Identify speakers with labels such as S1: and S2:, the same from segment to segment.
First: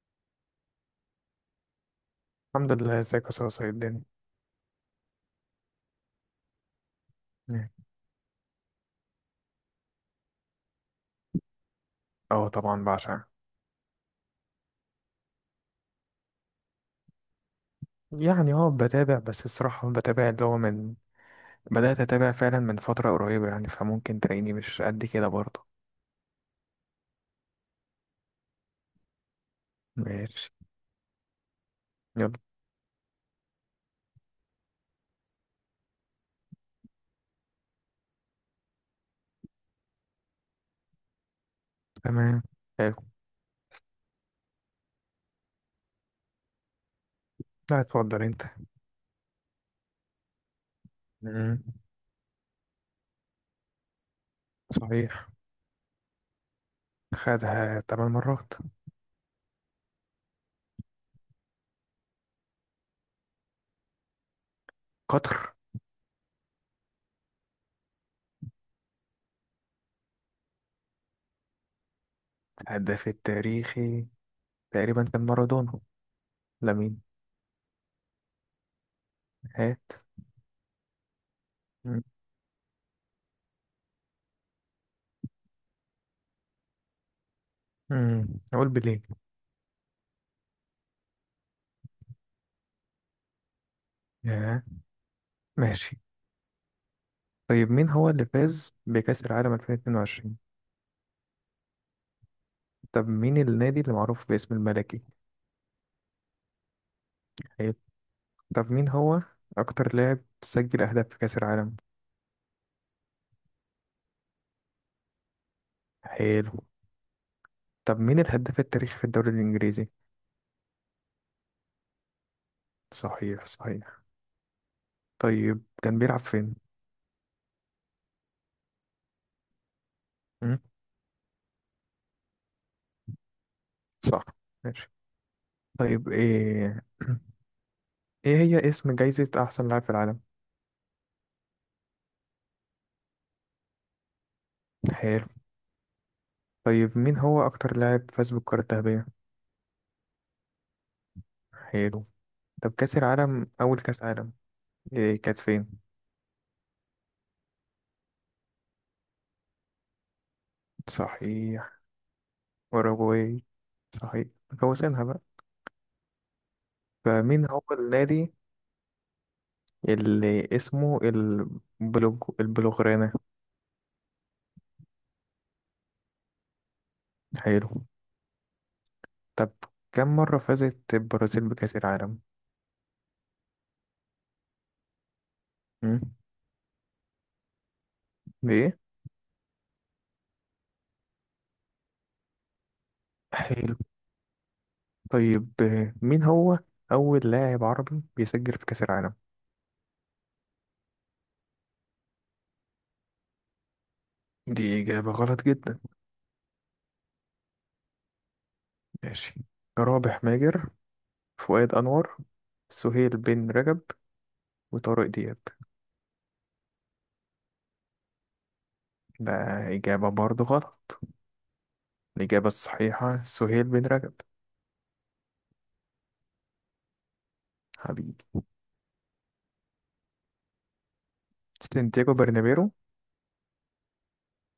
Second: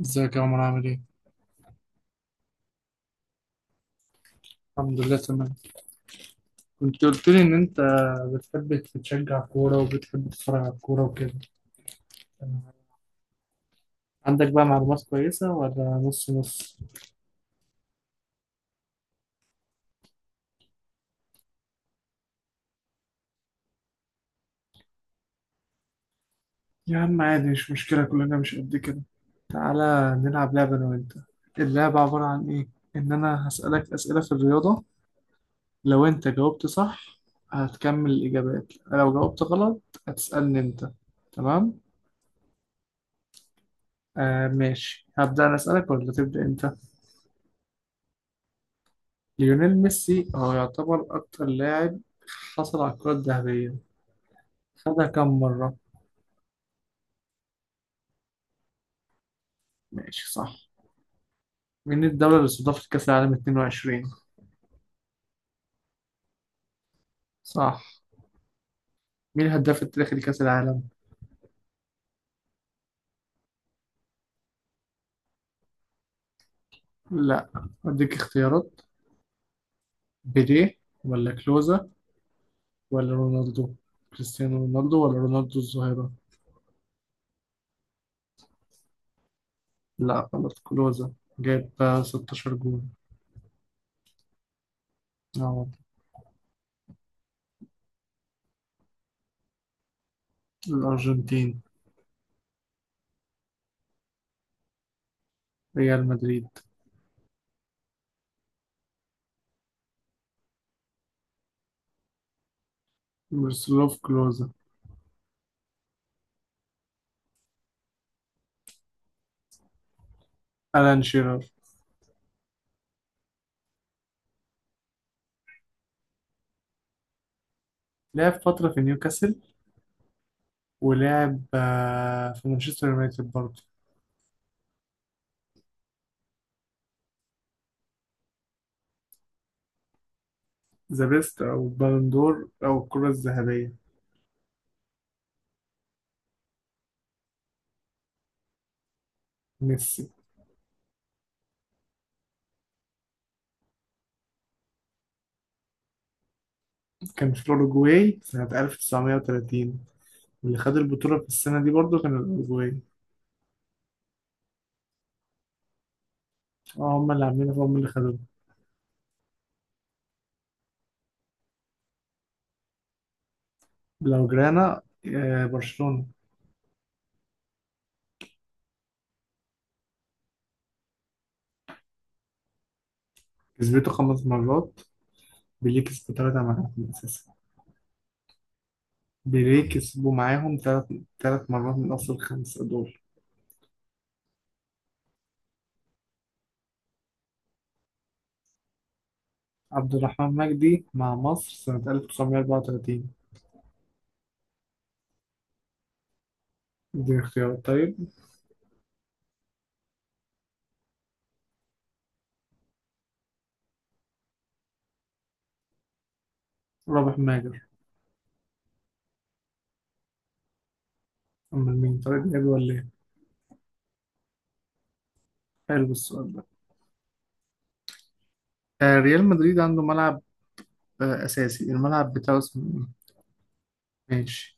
S1: ازيك يا عمر، عامل ايه؟
S2: الحمد لله، ازيك يا صاصة؟ ايه الدنيا؟
S1: الحمد لله تمام. كنت قلت لي ان
S2: مم.
S1: انت بتحب تشجع كورة وبتحب تتفرج على الكورة وكده.
S2: اه، طبعا بعشقها.
S1: عندك بقى معلومات كويسة ولا نص نص؟
S2: يعني بتابع، بس الصراحة بتابع اللي هو من بدأت أتابع فعلا من فترة قريبة، يعني فممكن تلاقيني مش قد كده برضه.
S1: يا عم عادي، مش مشكلة، كلنا مش قد كده. تعالى
S2: ماشي.
S1: نلعب لعبة انا وانت. اللعبة عبارة
S2: يلا.
S1: عن ايه؟ ان انا هسألك اسئلة في الرياضة، لو انت جاوبت صح هتكمل الاجابات، لو جاوبت غلط هتسألني انت. تمام؟
S2: تمام. حلو.
S1: آه ماشي، هبدأ انا اسألك ولا تبدأ انت؟
S2: لا، اتفضل انت.
S1: ليونيل ميسي هو يعتبر أكتر
S2: مم.
S1: لاعب حصل على الكرة الذهبية. خدها كم
S2: صحيح.
S1: مرة؟
S2: خدها 8 مرات.
S1: ماشي صح. مين الدولة اللي استضافت كأس العالم 22؟
S2: قطر.
S1: صح. مين الهداف التاريخي لكأس العالم؟
S2: الهداف التاريخي تقريبا كان مارادونا. لامين.
S1: لا، أديك اختيارات.
S2: هات.
S1: بيليه ولا كلوزا
S2: مم.
S1: ولا رونالدو، كريستيانو رونالدو ولا رونالدو الظاهرة؟
S2: مم. اقول بليه.
S1: لا غلط، كلوزا. جاب 16 جول.
S2: ياه.
S1: أهو.
S2: ماشي. طيب، مين هو اللي فاز بكأس العالم 2022؟
S1: الأرجنتين.
S2: طب مين النادي اللي معروف باسم الملكي؟
S1: ريال مدريد.
S2: حلو. طب مين هو أكتر لاعب سجل أهداف في كأس العالم؟
S1: ميروسلاف كلوزا.
S2: حلو. طب مين الهداف التاريخي في الدوري الإنجليزي؟
S1: ألان شيرر.
S2: صحيح، صحيح. طيب كان بيلعب فين؟
S1: لعب فترة في نيوكاسل،
S2: مم،
S1: ولعب في مانشستر يونايتد برضه.
S2: صح. ماشي. طيب إيه هي اسم جايزة أحسن لاعب في العالم؟
S1: ذا بيست أو بالندور أو الكرة الذهبية.
S2: حلو. طيب مين هو أكتر لاعب فاز بالكرة الذهبية؟
S1: ميسي.
S2: حلو. طب كأس العالم أول كأس عالم، إيه كانت فين؟
S1: كان في الأوروجواي سنة 1930، اللي خد البطولة في السنة دي
S2: صحيح.
S1: برضه كان الأوروجواي.
S2: أوروجواي. صحيح. فوزينها بقى.
S1: اه، هما اللي
S2: فمين
S1: عاملينها
S2: هو
S1: فهم اللي خدوها.
S2: النادي اللي اسمه البلوغرانة؟
S1: لو جرانا، آه، برشلونة.
S2: حلو. طب كم مرة فازت البرازيل بكأس العالم؟
S1: كسبته 5 مرات. بيليه
S2: مم.
S1: كسبه تلاتة معاهم أساسا.
S2: بإيه؟
S1: بيليه كسبوا معاهم تلات مرات من أصل الخمسة دول.
S2: حلو. طيب، مين هو أول لاعب عربي بيسجل في كأس العالم؟
S1: عبد الرحمن مجدي مع مصر سنة 1934.
S2: دي إجابة غلط جدا.
S1: دي اختيارات طيب.
S2: ماشي. رابح ماجر، فؤاد أنور، سهيل بن رجب، وطارق دياب.
S1: رابح ماجد.
S2: ده إجابة برضو غلط.
S1: أمال مين، طارق دياب
S2: الإجابة
S1: ولا إيه؟
S2: الصحيحة سهيل بن رجب.
S1: حلو السؤال ده.
S2: حبيبي.
S1: آه، ريال مدريد عنده ملعب أساسي، الملعب
S2: سانتياغو
S1: بتاعه اسمه
S2: برنابيرو.
S1: إيه؟ ماشي.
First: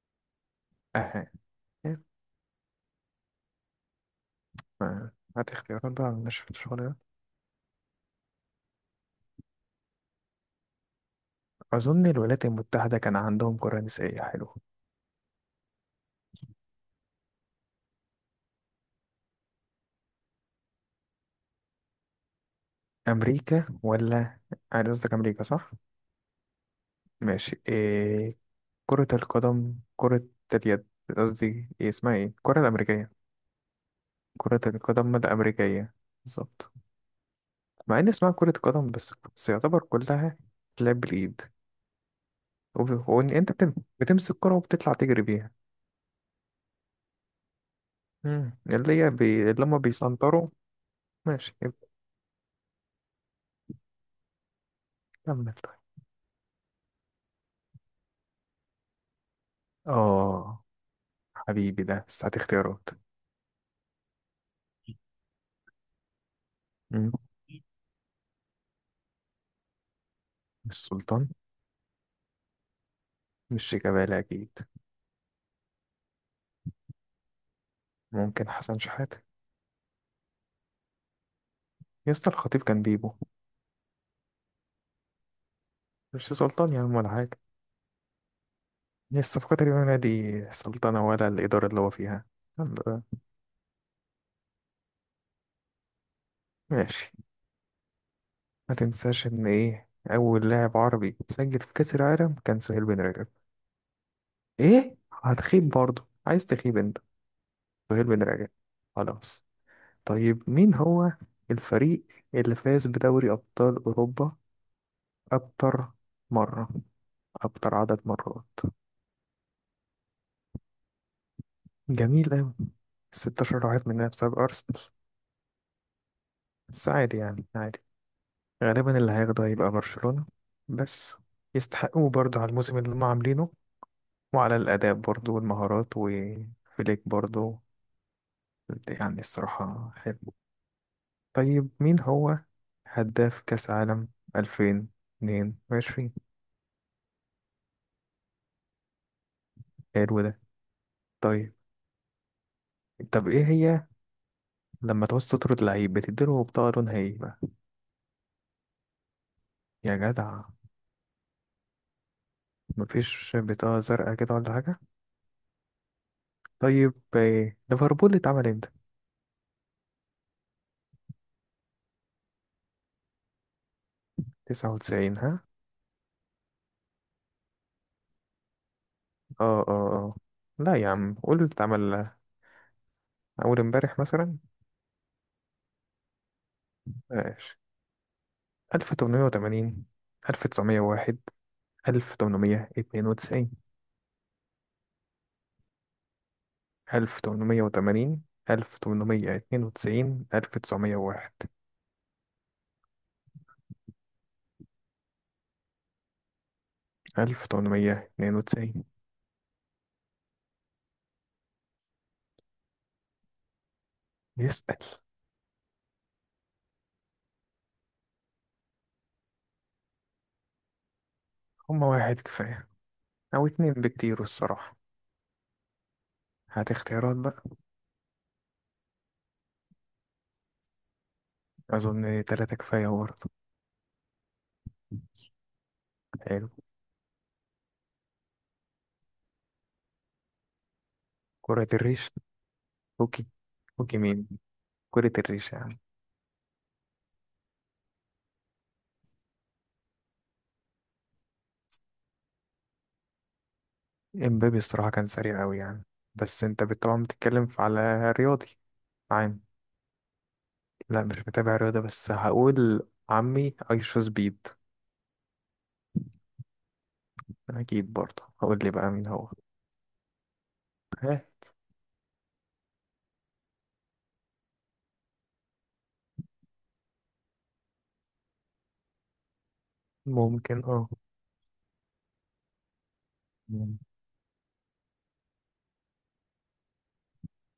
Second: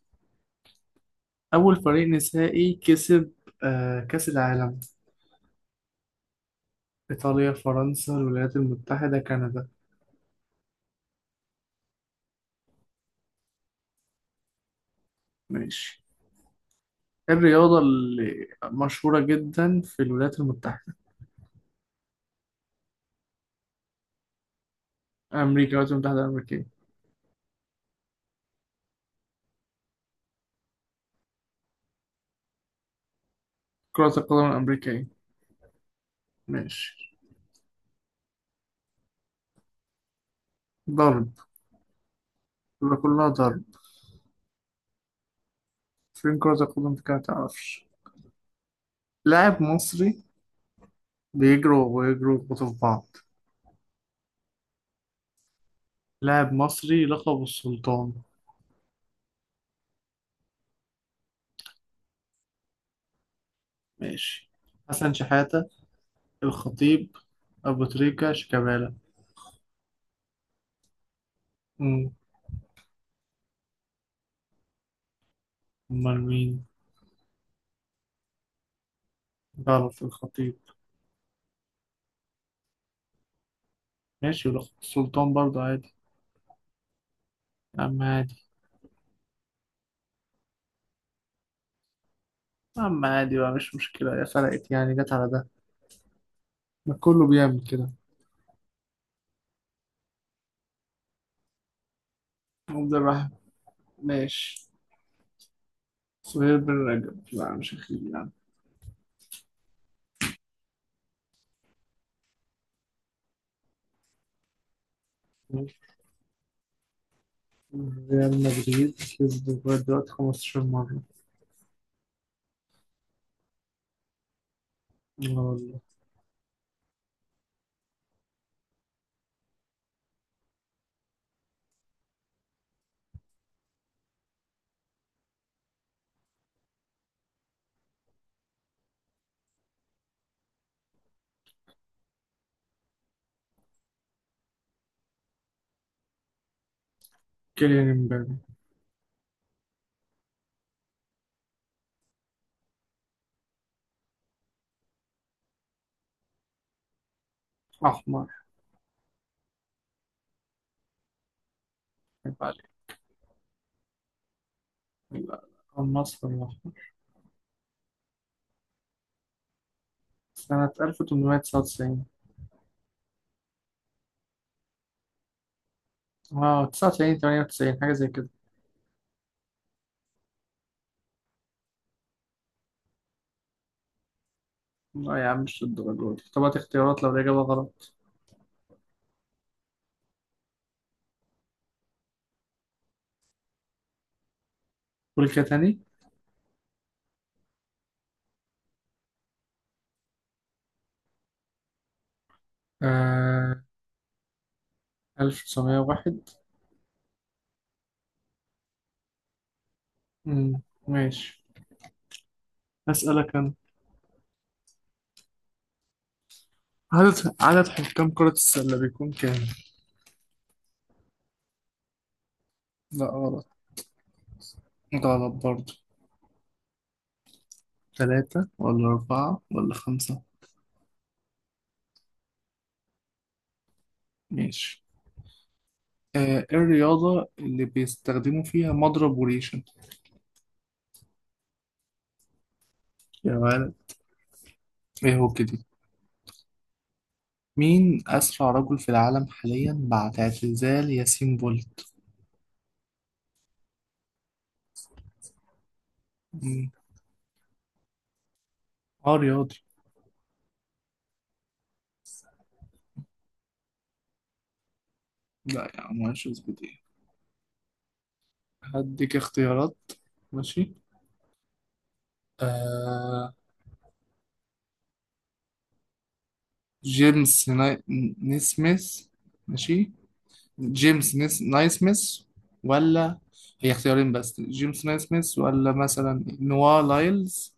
S2: أها.
S1: أول فريق نسائي كسب كأس العالم.
S2: آه، هات اختيارات بقى من نشرة الشغل ده.
S1: إيطاليا، فرنسا، الولايات المتحدة، كندا.
S2: أظن الولايات المتحدة كان عندهم قرى نسائية حلوة.
S1: ماشي. إيه الرياضة اللي مشهورة جدا في الولايات المتحدة؟
S2: أمريكا ولا أنا قصدك أمريكا
S1: أمريكا،
S2: صح؟
S1: الولايات المتحدة الأمريكية.
S2: ماشي. كرة القدم، كرة اليد. قصدي إيه اسمها إيه؟ الكرة الأمريكية.
S1: كرة القدم
S2: كرة
S1: الأمريكية.
S2: القدم الأمريكية. بالظبط.
S1: ماشي.
S2: مع إن اسمها كرة قدم، بس بس يعتبر كلها لعب
S1: ضرب.
S2: بالإيد.
S1: يبقى كلها
S2: وإن أنت
S1: ضرب.
S2: بتمسك كرة وبتطلع تجري بيها.
S1: فين كرة القدم دي كده، متعرفش. لاعب
S2: اللي هما
S1: مصري.
S2: بيسنطروا. ماشي.
S1: بيجروا ويجروا يخبطوا في بعض.
S2: كمل طيب.
S1: لاعب مصري، لقب السلطان.
S2: اه. حبيبي، ده بس هات اختيارات.
S1: ماشي. حسن شحاتة،
S2: مم.
S1: الخطيب، أبو تريكة، شيكابالا.
S2: مش سلطان.
S1: مم.
S2: مش شيكابالا أكيد.
S1: أمال مين؟
S2: ممكن حسن شحاتة.
S1: غلط، الخطيب.
S2: يا اسطى، الخطيب كان بيبو.
S1: ماشي، ولقب السلطان برضه عادي.
S2: مش سلطان يا عم، ولا حاجة.
S1: يا عم عادي.
S2: هي الصفقة اليومية دي سلطنة، ولا الإدارة اللي هو فيها؟ الحمد
S1: يا
S2: لله.
S1: عم عادي بقى، مش مشكلة، يا فرقت يعني جت على ده. ما
S2: ماشي.
S1: كله بيعمل كده.
S2: ما تنساش إن أول لاعب عربي سجل في كأس العالم كان سهيل
S1: عبد
S2: بن
S1: الرحمن.
S2: رجب.
S1: ماشي.
S2: إيه؟ هتخيب برضه؟ عايز
S1: سهير بن
S2: تخيب أنت؟
S1: رجب، لا مش أخير
S2: سهيل بن
S1: يعني.
S2: رجب. خلاص. طيب مين هو الفريق اللي فاز بدوري أبطال أوروبا أكتر مرة أكتر عدد
S1: ريال
S2: مرات؟
S1: مدريد كسب لغاية دلوقتي 15 مرة.
S2: جميل أوي. 16 واحد مننا بسبب أرسنال.
S1: لا والله.
S2: بس عادي يعني عادي. غالبا اللي هياخده هيبقى برشلونة. بس يستحقوه برضه على الموسم اللي هم عاملينه، وعلى الأداء برضه والمهارات وفليك برضه، يعني الصراحة حلو. طيب مين هو هداف كأس عالم 2022؟
S1: كيليان امبابي.
S2: حلو ده. طيب. طب ايه هي لما تعوز تطرد لعيب بتديله بطاقة لونها ايه بقى؟
S1: أحمر.
S2: يا جدع.
S1: يبقى عليك.
S2: مفيش بطاقة زرقاء كده ولا حاجة؟
S1: لا، النصر.
S2: طيب، ليفربول اتعمل امتى؟
S1: سنة 1899.
S2: 99، ها؟
S1: اه، 99، 98، حاجة زي كده.
S2: اه، اه، اه. لا يا عم، قول اتعمل اول امبارح مثلا.
S1: لا يا عم، مش للدرجة دي، طب هات اختيارات لو الإجابة
S2: ماشي.
S1: غلط.
S2: 1880، 1901، 1892.
S1: قول كده تاني.
S2: 1880، 1892، 1901.
S1: آه، 1901.
S2: 1892.
S1: مم، ماشي. أسألك أنا.
S2: يسأل.
S1: عدد حكام كرة السلة بيكون كام؟
S2: هما واحد كفاية.
S1: لا غلط.
S2: أو اتنين بكتير الصراحة.
S1: غلط برضه.
S2: هات اختيارات بقى.
S1: ثلاثة ولا أربعة ولا خمسة.
S2: أظن تلاتة كفاية برضه.
S1: ماشي. آه.
S2: حلو.
S1: إيه الرياضة اللي بيستخدموا فيها مضرب وريشة؟
S2: كرة الريش. هوكي.
S1: يا ولد،
S2: هوكي مين؟ كرة
S1: إيه هو
S2: الريشة
S1: كده.
S2: يعني.
S1: مين أسرع رجل في العالم حاليا بعد اعتزال ياسين بولت؟
S2: امبابي الصراحة كان سريع أوي يعني. بس انت
S1: مم.
S2: طبعا بتتكلم على رياضي
S1: اه،
S2: عام.
S1: رياضي.
S2: لا، مش متابع رياضة، بس هقول عمي ايشو سبيد.
S1: لا يا عم، مش اثبت ايه.
S2: أكيد برضه هقول لي بقى مين
S1: هديك
S2: هو.
S1: اختيارات. ماشي.
S2: هات.
S1: آه، جيمس نيسميث. ماشي.
S2: ممكن اه.
S1: جيمس نايسميث. ولا، هي اختيارين بس، جيمس نايسميث ولا مثلا نوا لايلز.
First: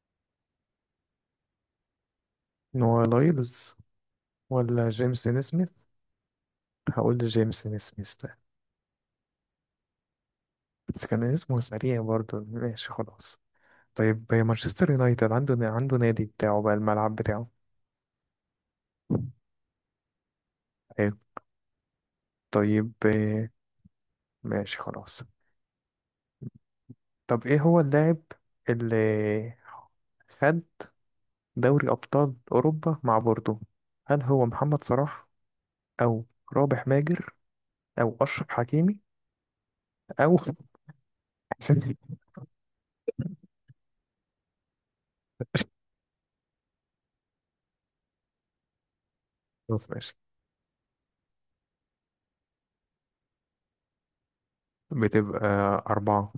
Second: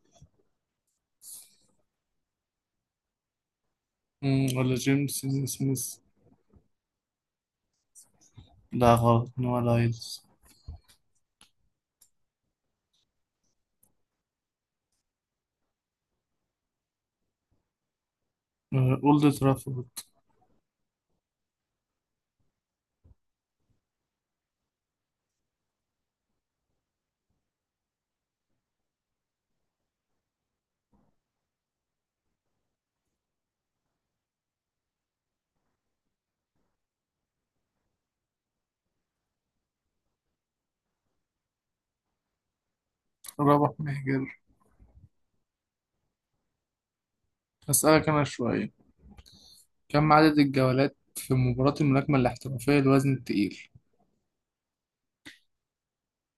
S2: نوع لايلز،
S1: ولا
S2: ولا
S1: جيمس
S2: جيمسون سميث؟
S1: نيسميث.
S2: هقول جيمسون سميث ده.
S1: لا غلط، نوا لايلز.
S2: بس كان اسمه سريع برضه، ماشي خلاص. طيب مانشستر يونايتد عنده نادي بتاعه بقى الملعب بتاعه؟
S1: آه، أولد ترافورد.
S2: حلو. طيب، ماشي خلاص. طب ايه هو اللاعب اللي خد دوري أبطال أوروبا مع بوردو؟ هل هو محمد صلاح أو رابح ماجر أو أشرف حكيمي أو حسين البدري؟
S1: رابح مهجر. هسألك أنا شوية.
S2: خلاص،
S1: كم
S2: ماشي.
S1: عدد الجولات في مباراة الملاكمة الاحترافية للوزن التقيل؟
S2: بتبقى أربعة.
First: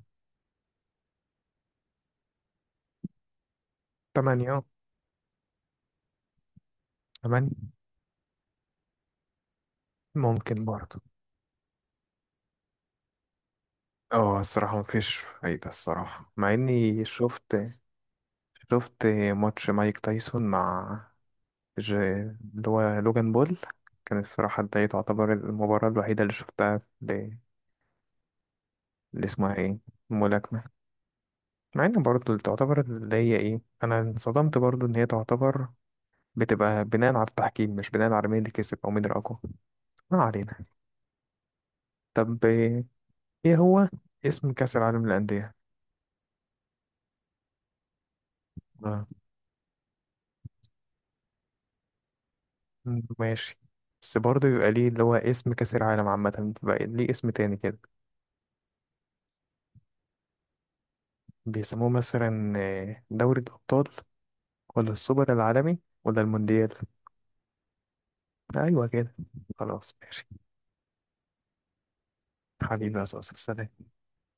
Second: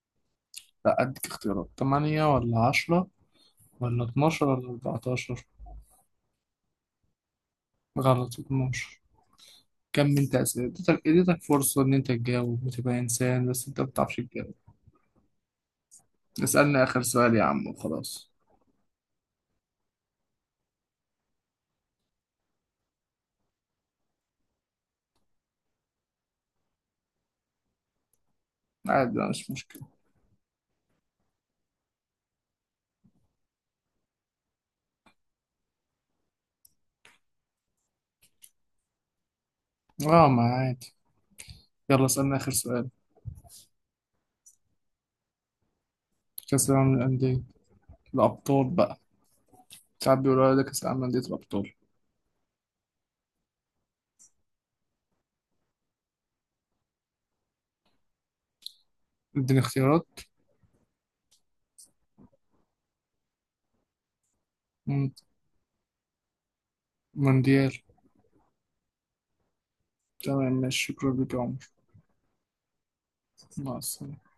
S1: لا أديك اختيارات، تمانية ولا عشرة ولا اتناشر
S2: تمانية.
S1: ولا أربعتاشر.
S2: تمانية.
S1: غلط، اتناشر. كم أنت
S2: ممكن
S1: أسئلة،
S2: برضه.
S1: اديتك فرصة إن أنت تجاوب وتبقى إنسان بس أنت مبتعرفش
S2: اه
S1: تجاوب.
S2: الصراحة مفيش فايدة الصراحة مع
S1: اسألني آخر
S2: إني
S1: سؤال يا عم
S2: شفت
S1: وخلاص.
S2: شفت ماتش مايك تايسون مع اللي هو لوجان بول. كان الصراحة، ده تعتبر المباراة الوحيدة اللي شفتها.
S1: عادي
S2: اللي
S1: بقى، مش
S2: اسمها ايه،
S1: مشكلة.
S2: ملاكمة. مع ان برضه اللي تعتبر اللي هي ايه انا انصدمت برضه ان هي تعتبر بتبقى بناء على التحكيم، مش بناء على مين اللي كسب او مين الاقوى. ما
S1: اه ما
S2: علينا.
S1: عادي. يلا اسألني
S2: طب
S1: آخر سؤال.
S2: إيه هو اسم كأس العالم للأندية؟
S1: كأس العالم للأندية الأبطال بقى.
S2: آه.
S1: ساعات بيقولوا على ده كأس العالم للأندية الأبطال.
S2: مم، ماشي. بس برضه يبقى ليه اللي هو اسم كأس العالم عامة، بقى ليه اسم تاني كده؟
S1: اديني اختيارات.
S2: بيسموه مثلا دوري الأبطال، ولا
S1: مم.
S2: السوبر العالمي ولا المونديال؟
S1: مونديال.
S2: أيوة كده. خلاص، ماشي.
S1: تمام ماشي، شكرا لك يا عمر.
S2: حبيبي يا صوص،
S1: مع
S2: السلام.
S1: السلامة.